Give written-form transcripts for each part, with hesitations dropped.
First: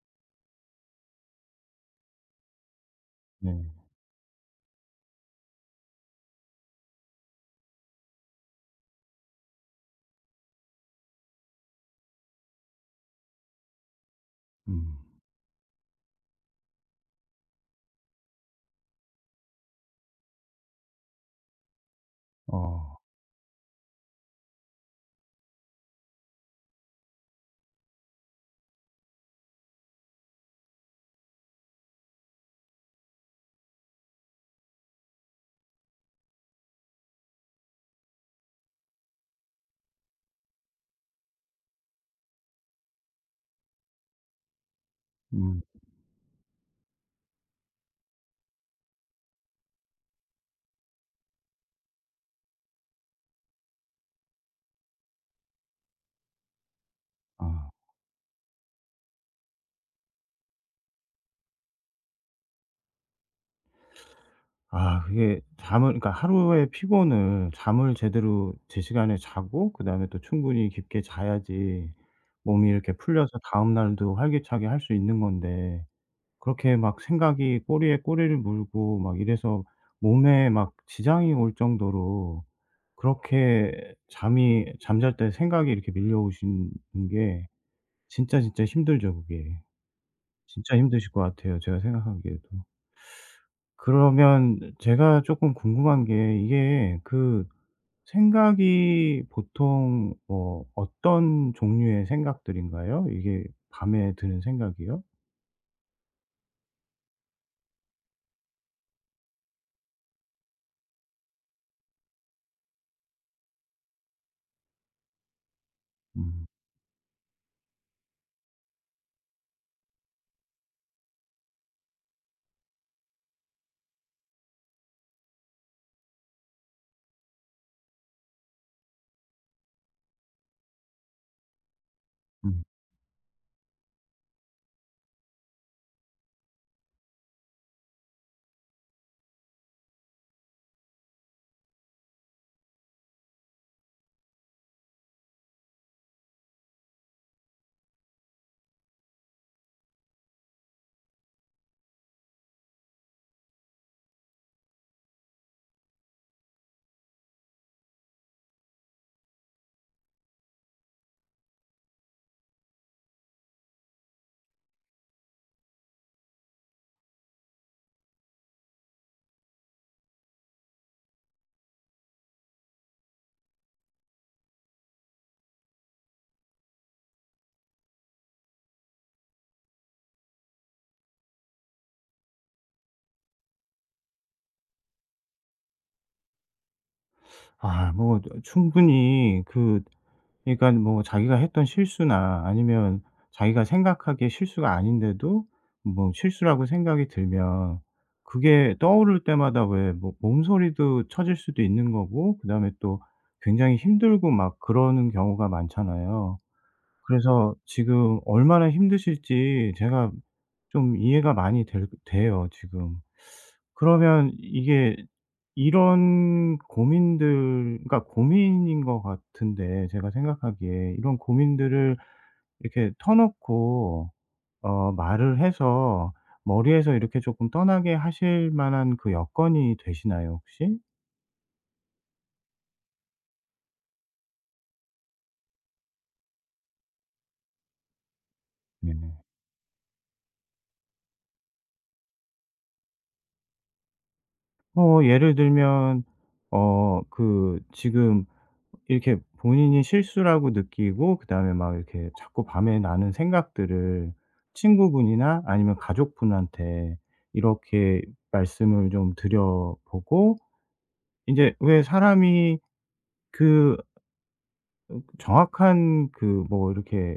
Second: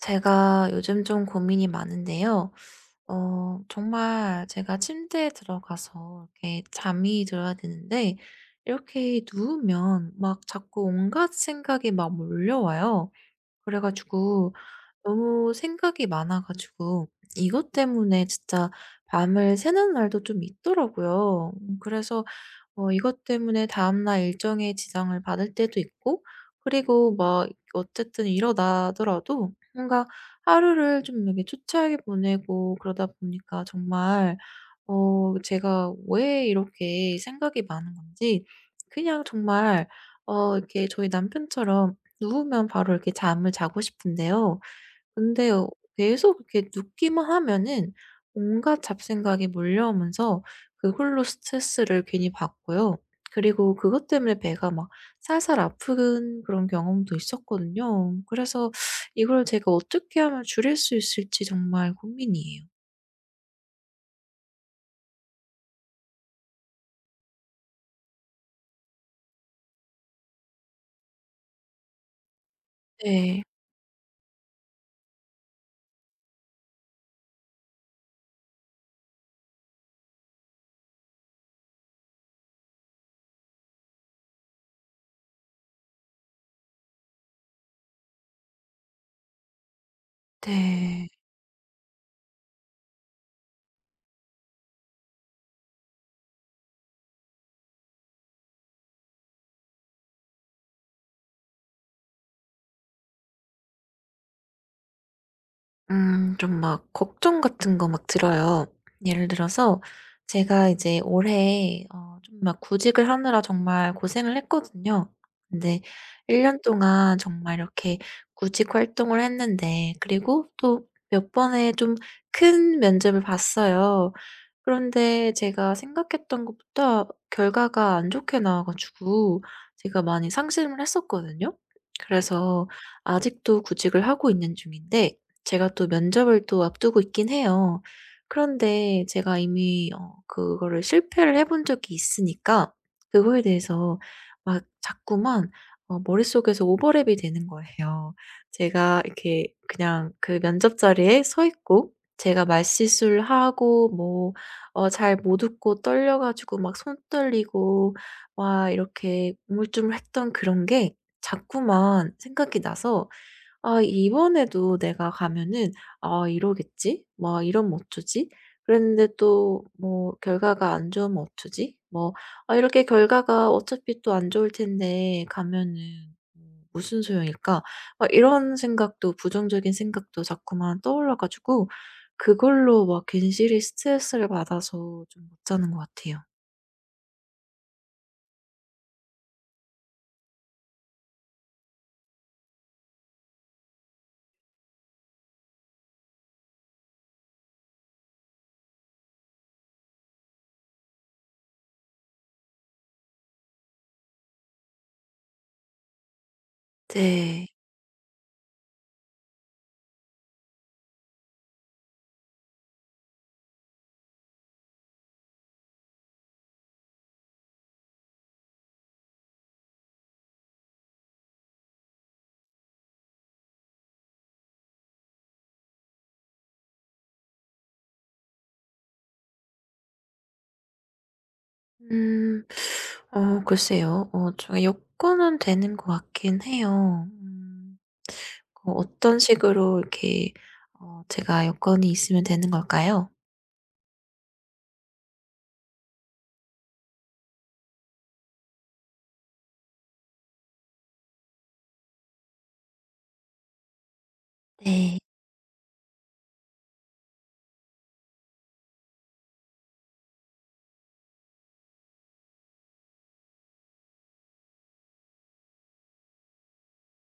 제가 요즘 좀 고민이 많은데요. 네. 정말 제가 침대에 들어가서 이렇게 잠이 들어야 되는데 이렇게 누우면 막 자꾸 온갖 생각이 막 몰려와요. 그래 가지고 음. 너무 생각이 많아 가지고 이것 때문에 진짜 밤을 새는 날도 좀 있더라고요. 그래서 어. 이것 때문에 다음날 일정에 지장을 받을 때도 있고, 그리고 막 어쨌든 일어나더라도 뭔가 하루를 좀 이렇게 초췌하게 보내고, 그러다 보니까 정말 제가 왜 이렇게 생각이 많은 건지, 그냥 정말 이렇게 저희 남편처럼 누우면 바로 이렇게 잠을 자고 싶은데요. 근데 음. 계속 이렇게 눕기만 하면은 온갖 잡생각이 몰려오면서 그 홀로 스트레스를 괜히 받고요. 그리고 그것 때문에 배가 막 살살 아픈 그런 경험도 아. 있었거든요. 그래서 이걸 제가 어떻게 하면 줄일 수 있을지 정말 고민이에요. 아, 그게 잠을, 그러니까 하루의 피곤을 잠을 제대로 제 시간에 자고 그다음에 또 충분히 깊게 자야지 몸이 이렇게 풀려서 네. 다음 날도 활기차게 할 수 있는 건데, 그렇게 막 생각이 꼬리에 꼬리를 물고 막 이래서 몸에 막 지장이 올 정도로 그렇게 잠이 잠잘 때 생각이 이렇게 밀려오시는 게 진짜, 진짜 힘들죠 그게. 진짜 네. 힘드실 것 같아요, 제가 생각하기에도. 그러면 제가 조금 궁금한 게, 이게 생각이 보통 뭐 어떤 종류의 생각들인가요? 이게 밤에 드는 생각이요? 좀 막 걱정 같은 거 막 들어요. 예를 들어서 제가 이제 올해 좀 막 구직을 하느라 정말 고생을 했거든요. 근데 1음. 년 동안 정말 이렇게 구직 활동을 했는데, 그리고 또 몇 번의 좀 큰 면접을 봤어요. 그런데 제가 생각했던 것보다 결과가 안 좋게 나와 가지고 제가 많이 상심을 했었거든요. 음. 그래서 아직도 구직을 하고 있는 중인데 제가 또 면접을 또 앞두고 있긴 해요. 그런데 제가 이미 그거를 실패를 해본 적이 있으니까 그거에 대해서 막 자꾸만 머릿속에서 오버랩이 되는 거예요. 제가 이렇게 그냥 그 면접 자리에 서 있고 제가 말실수를 하고 뭐 잘 못 웃고 떨려 가지고 막 손 떨리고 와 이렇게 우물쭈물했던 그런 게 자꾸만 생각이 나서 '아 이번에도 내가 가면은 아 이러겠지? 뭐 이러면 어쩌지?' 그랬는데 또 뭐 '결과가 안 좋으면 어쩌지?' 뭐 '아 이렇게 결과가 어차피 또 안 좋을 텐데 가면은 무슨 소용일까?' 막 이런 생각도 부정적인 생각도 자꾸만 떠올라 가지고 그걸로 막 괜시리 스트레스를 받아서 좀 못 자는 것 같아요. 아, 뭐 충분히 그, 그러니까 뭐 자기가 했던 실수나 아니면 자기가 생각하기에 실수가 아닌데도 뭐 실수라고 생각이 들면 그게 떠오를 때마다 왜 뭐 몸소리도 쳐질 수도 있는 거고, 그다음에 또 굉장히 힘들고 막 그러는 경우가 많잖아요. 네. 그래서 지금 얼마나 힘드실지 제가 좀 이해가 많이 될, 돼요 지금. 그러면 이게 이런 고민들, 그러니까 고민인 것 같은데, 제가 생각하기에 이런 고민들을 이렇게 터놓고 말을 해서 머리에서 이렇게 조금 떠나게 하실 만한 그 여건이 되시나요 혹시? 음. 글쎄요. 제가 여건은 되는 것 같긴 해요. 음. 어떤 네. 식으로 이렇게 제가 여건이 있으면 되는 걸까요? 뭐 예를 들면 그 지금 이렇게 본인이 실수라고 느끼고 그다음에 막 이렇게 자꾸 밤에 나는 생각들을 네. 친구분이나 아니면 가족분한테 이렇게 말씀을 좀 드려보고, 인제 왜 사람이 그 정확한 그 뭐 이렇게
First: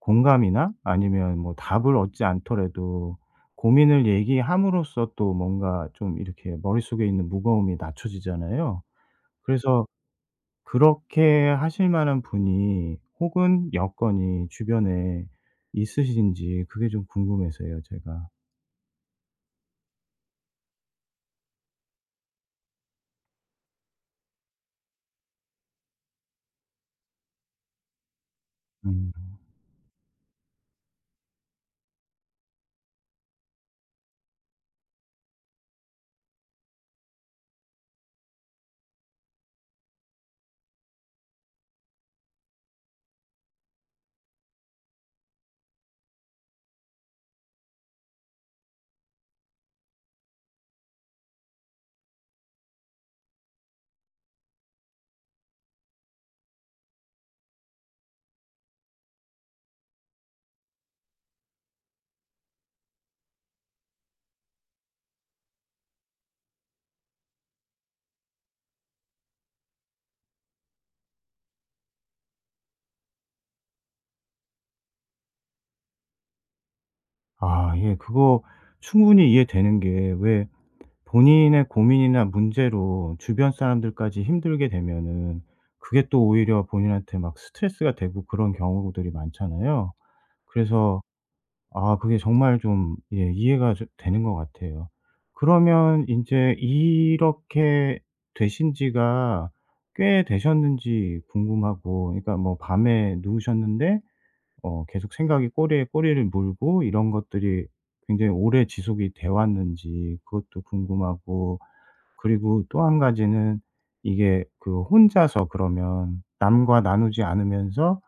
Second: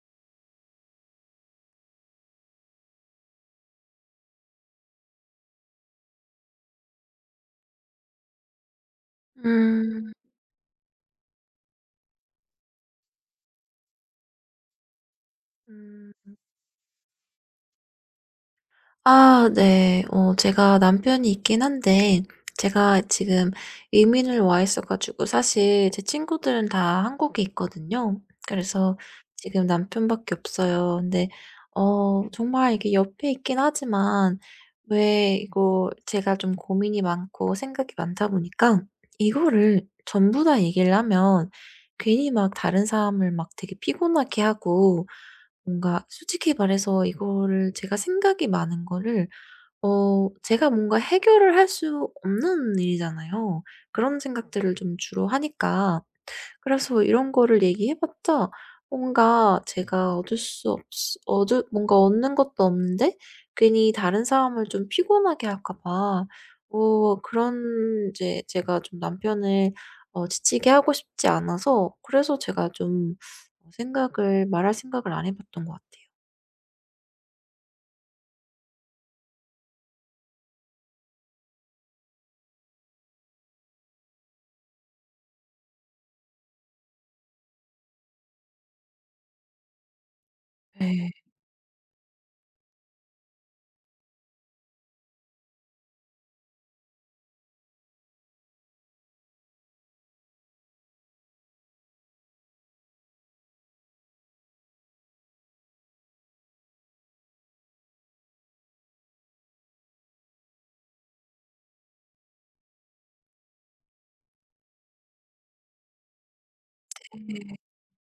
공감이나 아니면 뭐 답을 얻지 않더라도 고민을 얘기함으로써 또 뭔가 좀 이렇게 머릿속에 있는 무거움이 낮춰지잖아요. 그래서 음. 그렇게 하실 만한 분이 혹은 여건이 주변에 음. 있으신지 그게 좀 궁금해서요, 제가. 아 네. 제가 남편이 있긴 한데 제가 지금 이민을 와 있어 가지고 사실 제 친구들은 다 한국에 있거든요. 그래서 음. 지금 남편밖에 없어요. 근데 정말 이게 옆에 있긴 하지만 왜 이거 제가 좀 고민이 많고 생각이 많다 보니까 이거를 전부 다 얘기를 하면 괜히 막 다른 사람을 막 되게 피곤하게 하고, 뭔가 솔직히 말해서 이거를 제가 생각이 많은 거를 제가 뭔가 해결을 할 수 없는 일이잖아요. 그런 생각들을 좀 주로 하니까. 그래서 이런 거를 얘기해 봤자 뭔가 제가 얻을 수 없 얻을 뭔가 얻는 것도 없는데 괜히 다른 사람을 좀 피곤하게 할까 봐 그런 이제 제가 좀 남편을 지치게 하고 싶지 않아서, 그래서 제가 좀 생각을 말할 생각을 안 해 봤던 것 같아요. 아 예. 그거 충분히 이해되는 게, 왜 본인의 고민이나 문제로 주변 사람들까지 힘들게 되면은 그게 또 오히려 본인한테 막 스트레스가 되고 그런 경우들이 많잖아요. 그래서 네. 아 그게 정말 좀, 예, 이해가 저 되는 것 같아요. 그러면 이제 이렇게 되신 지가 꽤 되셨는지 궁금하고, 그러니까 뭐 밤에 누우셨는데 계속 생각이 꼬리에 꼬리를 물고 이런 것들이 굉장히 오래 지속이 돼 왔는지 그것도 궁금하고, 그리고 또 한 가지는 이게 그 혼자서, 그러면 남과 나누지 네. 않으면서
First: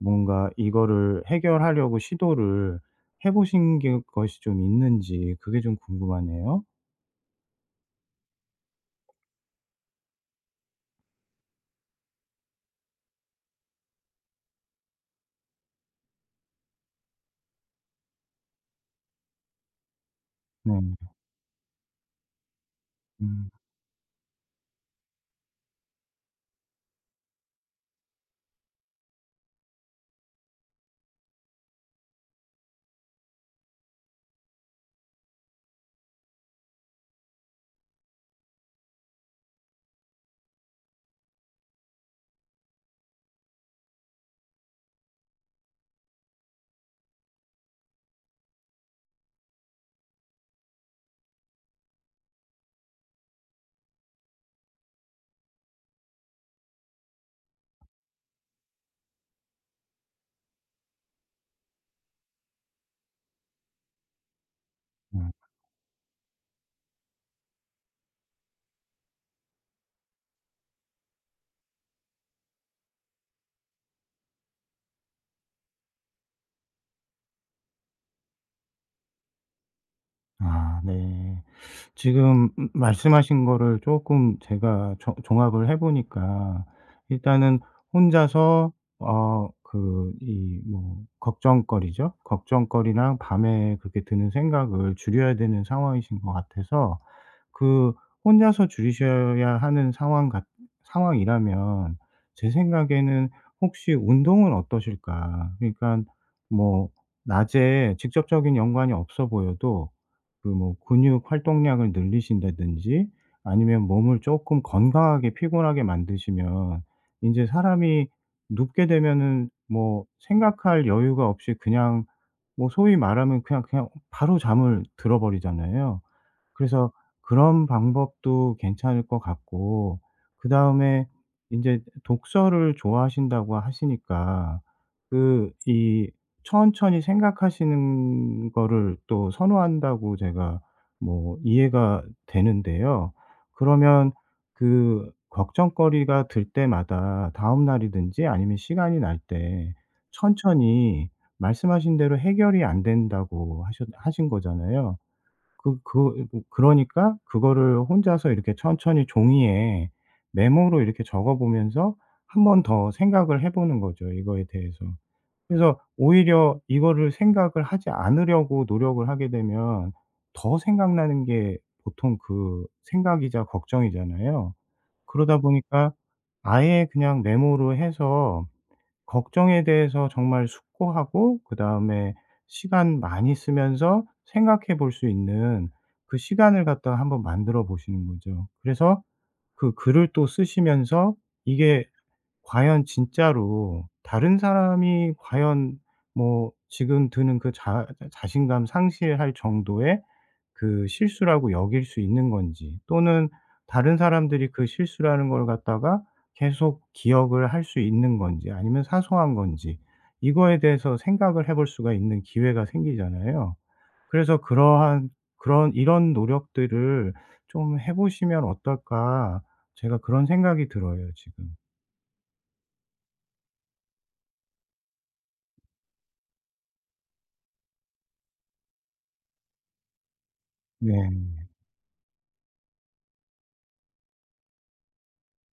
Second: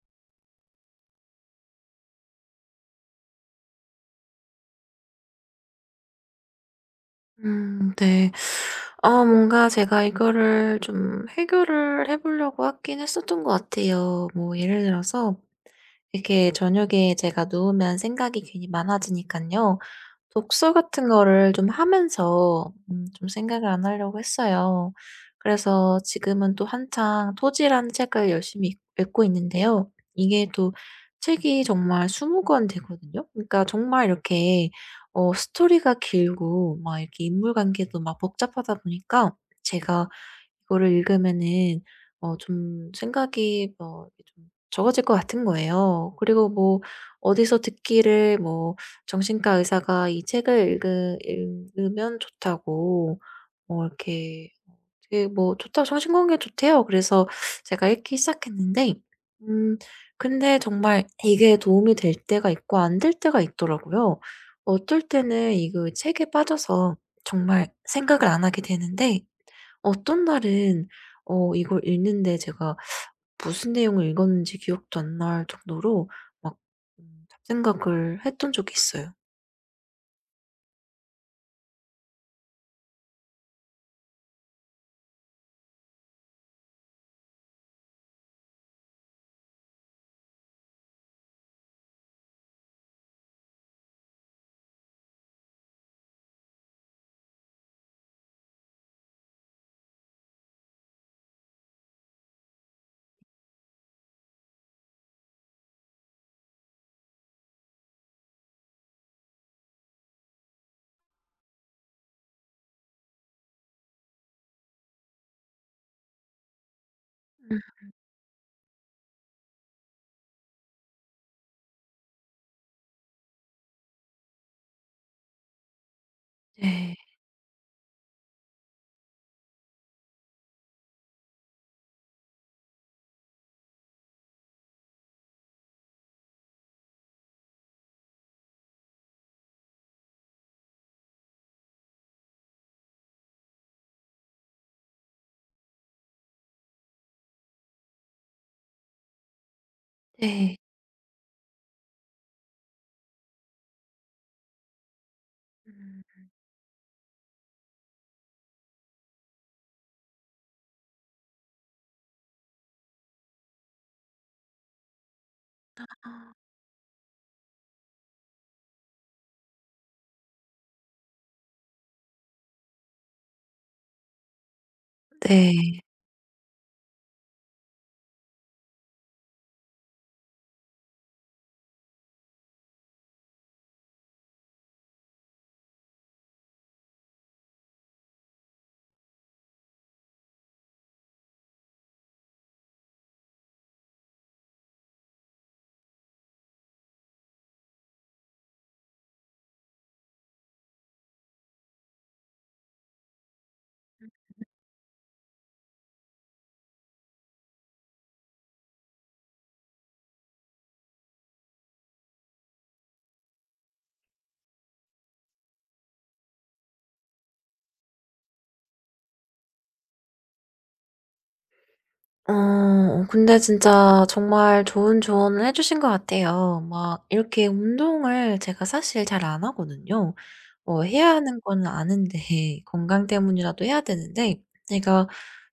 뭔가 이거를 해결하려고 시도를 해 보신 게 것이 좀 있는지 그게 좀 궁금하네요. 네. 아 뭔가 제가 이거를 좀 해결을 해 보려고 하긴 했었던 것 같아요. 뭐 예를 들어서 이렇게 저녁에 제가 누우면 생각이 괜히 많아지니까요 독서 네. 같은 거를 좀 하면서 좀 음, 생각을 안 하려고 했어요. 그래서 지금은 또 한창 토지라는 책을 열심히 읽 읽고 있는데요. 이게 또 책이 정말 20권 되거든요. 그러니까 정말 이렇게 스토리가 길고 막 이렇게 인물 관계도 막 복잡하다 보니까 제가 이거를 읽으면은 좀 생각이 뭐 좀 적어질 것 같은 거예요. 그리고 뭐 어디서 듣기를 뭐 정신과 의사가 이 책을 읽으면 좋다고 뭐 이렇게 되게 뭐 좋다 정신 건강에 좋대요. 그래서 제가 읽기 시작했는데 음 근데 정말 이게 도움이 될 때가 있고 안 될 때가 있더라고요. 어떨 네. 때는 이거 책에 빠져서 정말 생각을 안 하게 되는데, 어떤 날은 이걸 읽는데 제가 무슨 내용을 읽었는지 기억도 안 날 정도로 막 잡생각을 했던 적이 있어요. 아 네. 지금 말씀하신 거를 조금 제가 조 종합을 해 보니까, 일단은 혼자서 그 이 뭐 걱정거리죠. 걱정거리랑 밤에 그렇게 드는 생각을 줄여야 되는 상황이신 것 같아서, 그 혼자서 줄이셔야 하는 상황 같 상황이라면 제 생각에는 '혹시 운동은 어떠실까?' 그러니까 뭐 낮에 직접적인 연관이 없어 보여도 그 뭐 근육 활동량을 늘리신다든지 아니면 몸을 쪼끔 건강하게 피곤하게 만드시면, 인제 음. 사람이 눕게 되면은 뭐 생각할 여유가 없이 그냥, 뭐 소위 말하면 그냥 바로 잠을 들어 버리잖아요. 그래서 네. 그런 방법도 괜찮을 것 같고, 그다음에 이제 독서를 좋아하신다고 하시니까 그 이 천천히 생각하시는 거를 또 선호한다고 제가 뭐 이해가 되는데요. 그러면 그 걱정거리가 들 때마다 다음 날이든지 아니면 시간이 날 때 네. 천천히 말씀하신 대로 해결이 안 된다고 하셨 하신 거잖아요. 음. 뭐 그러니까 그거를 혼자서 이렇게 천천히 종이에 메모로 이렇게 적어 보면서 한번 더 생각을 해 보는 거죠, 이거에 대해서. 그래서 아, 오히려 이거를 생각을 하지 않으려고 노력을 하게 되면 더 생각나는 게 보통 그 생각이자 걱정이잖아요. 그러다 네. 보니까 아예 그냥 메모로 해서 걱정에 대해서 정말 숙고하고 그다음에 시간 많이 쓰면서 생각해 볼 수 있는 그 시간을 갖다가 한번 만들어 보시는 거죠. 그래서 그 글을 또 쓰시면서 이게 과연 진짜로 다른 사람이 과연 뭐 지금 드는 그 자 자신감 상실할 정도의 그 실수라고 여길 수 있는 건지, 또는 다른 사람들이 그 실수라는 걸 갖다가 계속 기억을 할 수 있는 건지 아니면 사소한 건지 이거에 대해서 생각을 해볼 수가 있는 기회가 생기잖아요. 그래서 그러한 그런 '이런 노력들을 좀 해 보시면 어떨까.' 제가 그런 생각이 들어요 지금. 근데 진짜 정말 좋은 조언을 해 주신 것 같아요. 막 이렇게 운동을 제가 사실 잘 안 하거든요. 해야 네. 하는 건 아는데 건강 때문이라도 해야 되는데 제가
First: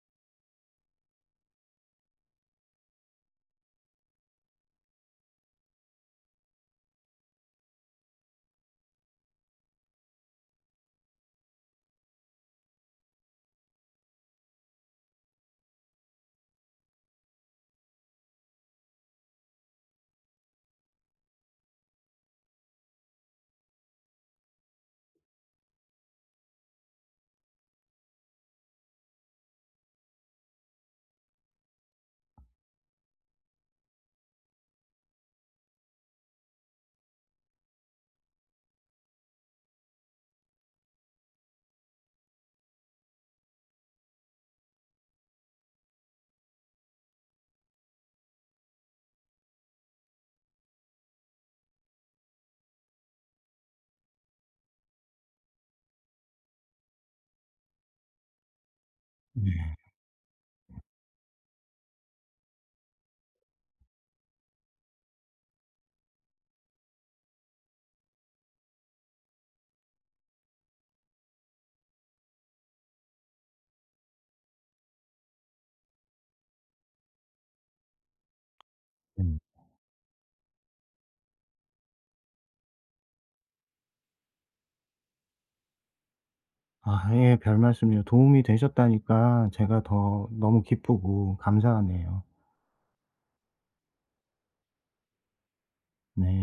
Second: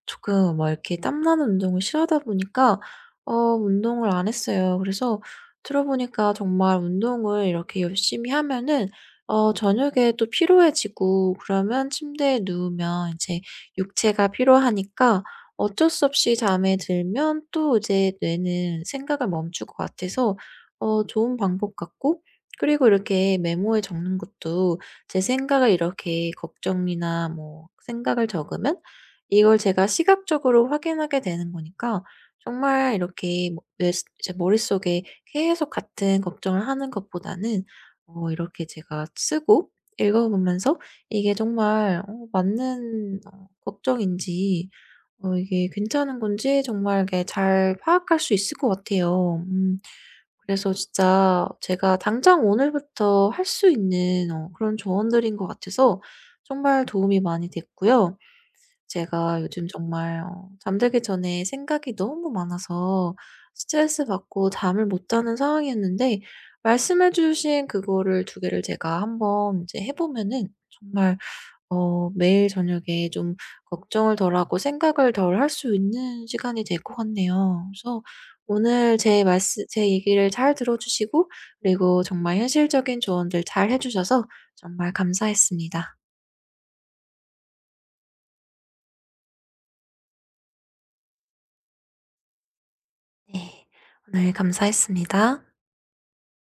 조금 막 이렇게 땀 나는 운동을 싫어하다 보니까 운동을 안 했어요. 그래서 들어 보니까 정말 운동을 이렇게 열심히 하면은 저녁에 또 피로해지고 그러면 침대에 누우면 이제 육체가 피로하니까 어쩔 수 없이 잠에 들면 또 이제 뇌는 생각을 멈출 것 같아서 좋은 방법 같고, 그리고 이렇게 메모에 적는 것도 제 생각을 이렇게 걱정이나 뭐 생각을 적으면 이걸 제가 시각적으로 확인하게 되는 거니까 정말 이렇게 뭐 뇌 제 머릿속에 계속 같은 걱정을 하는 것보다는 이렇게 제가 쓰고 읽어 보면서 이게 정말 맞는 걱정인지 이게 괜찮은 건지 정말 이게 잘 파악할 수 있을 것 같아요. 그래서 진짜 제가 당장 오늘부터 할 수 있는 그런 조언들인 것 같아서 정말 도움이 많이 됐고요. 제가 네. 요즘 정말 잠들기 전에 생각이 너무 많아서 스트레스 받고 잠을 못 자는 상황이었는데, 말씀해 주신 그거를 두 개를 제가 한번 이제 해 보면은 정말 매일 저녁에 좀 걱정을 덜하고 생각을 덜 할 수 있는 시간이 될 것 같네요. 그래서 오늘 네. 제 얘기를 잘 들어 주시고 그리고 정말 현실적인 조언들 잘 해 주셔서 정말 감사했습니다. 아 예. 별말씀이요. 도움이 되셨다니까 제가 더 너무 기쁘고 감사하네요. 네. 오늘 감사했습니다. 네.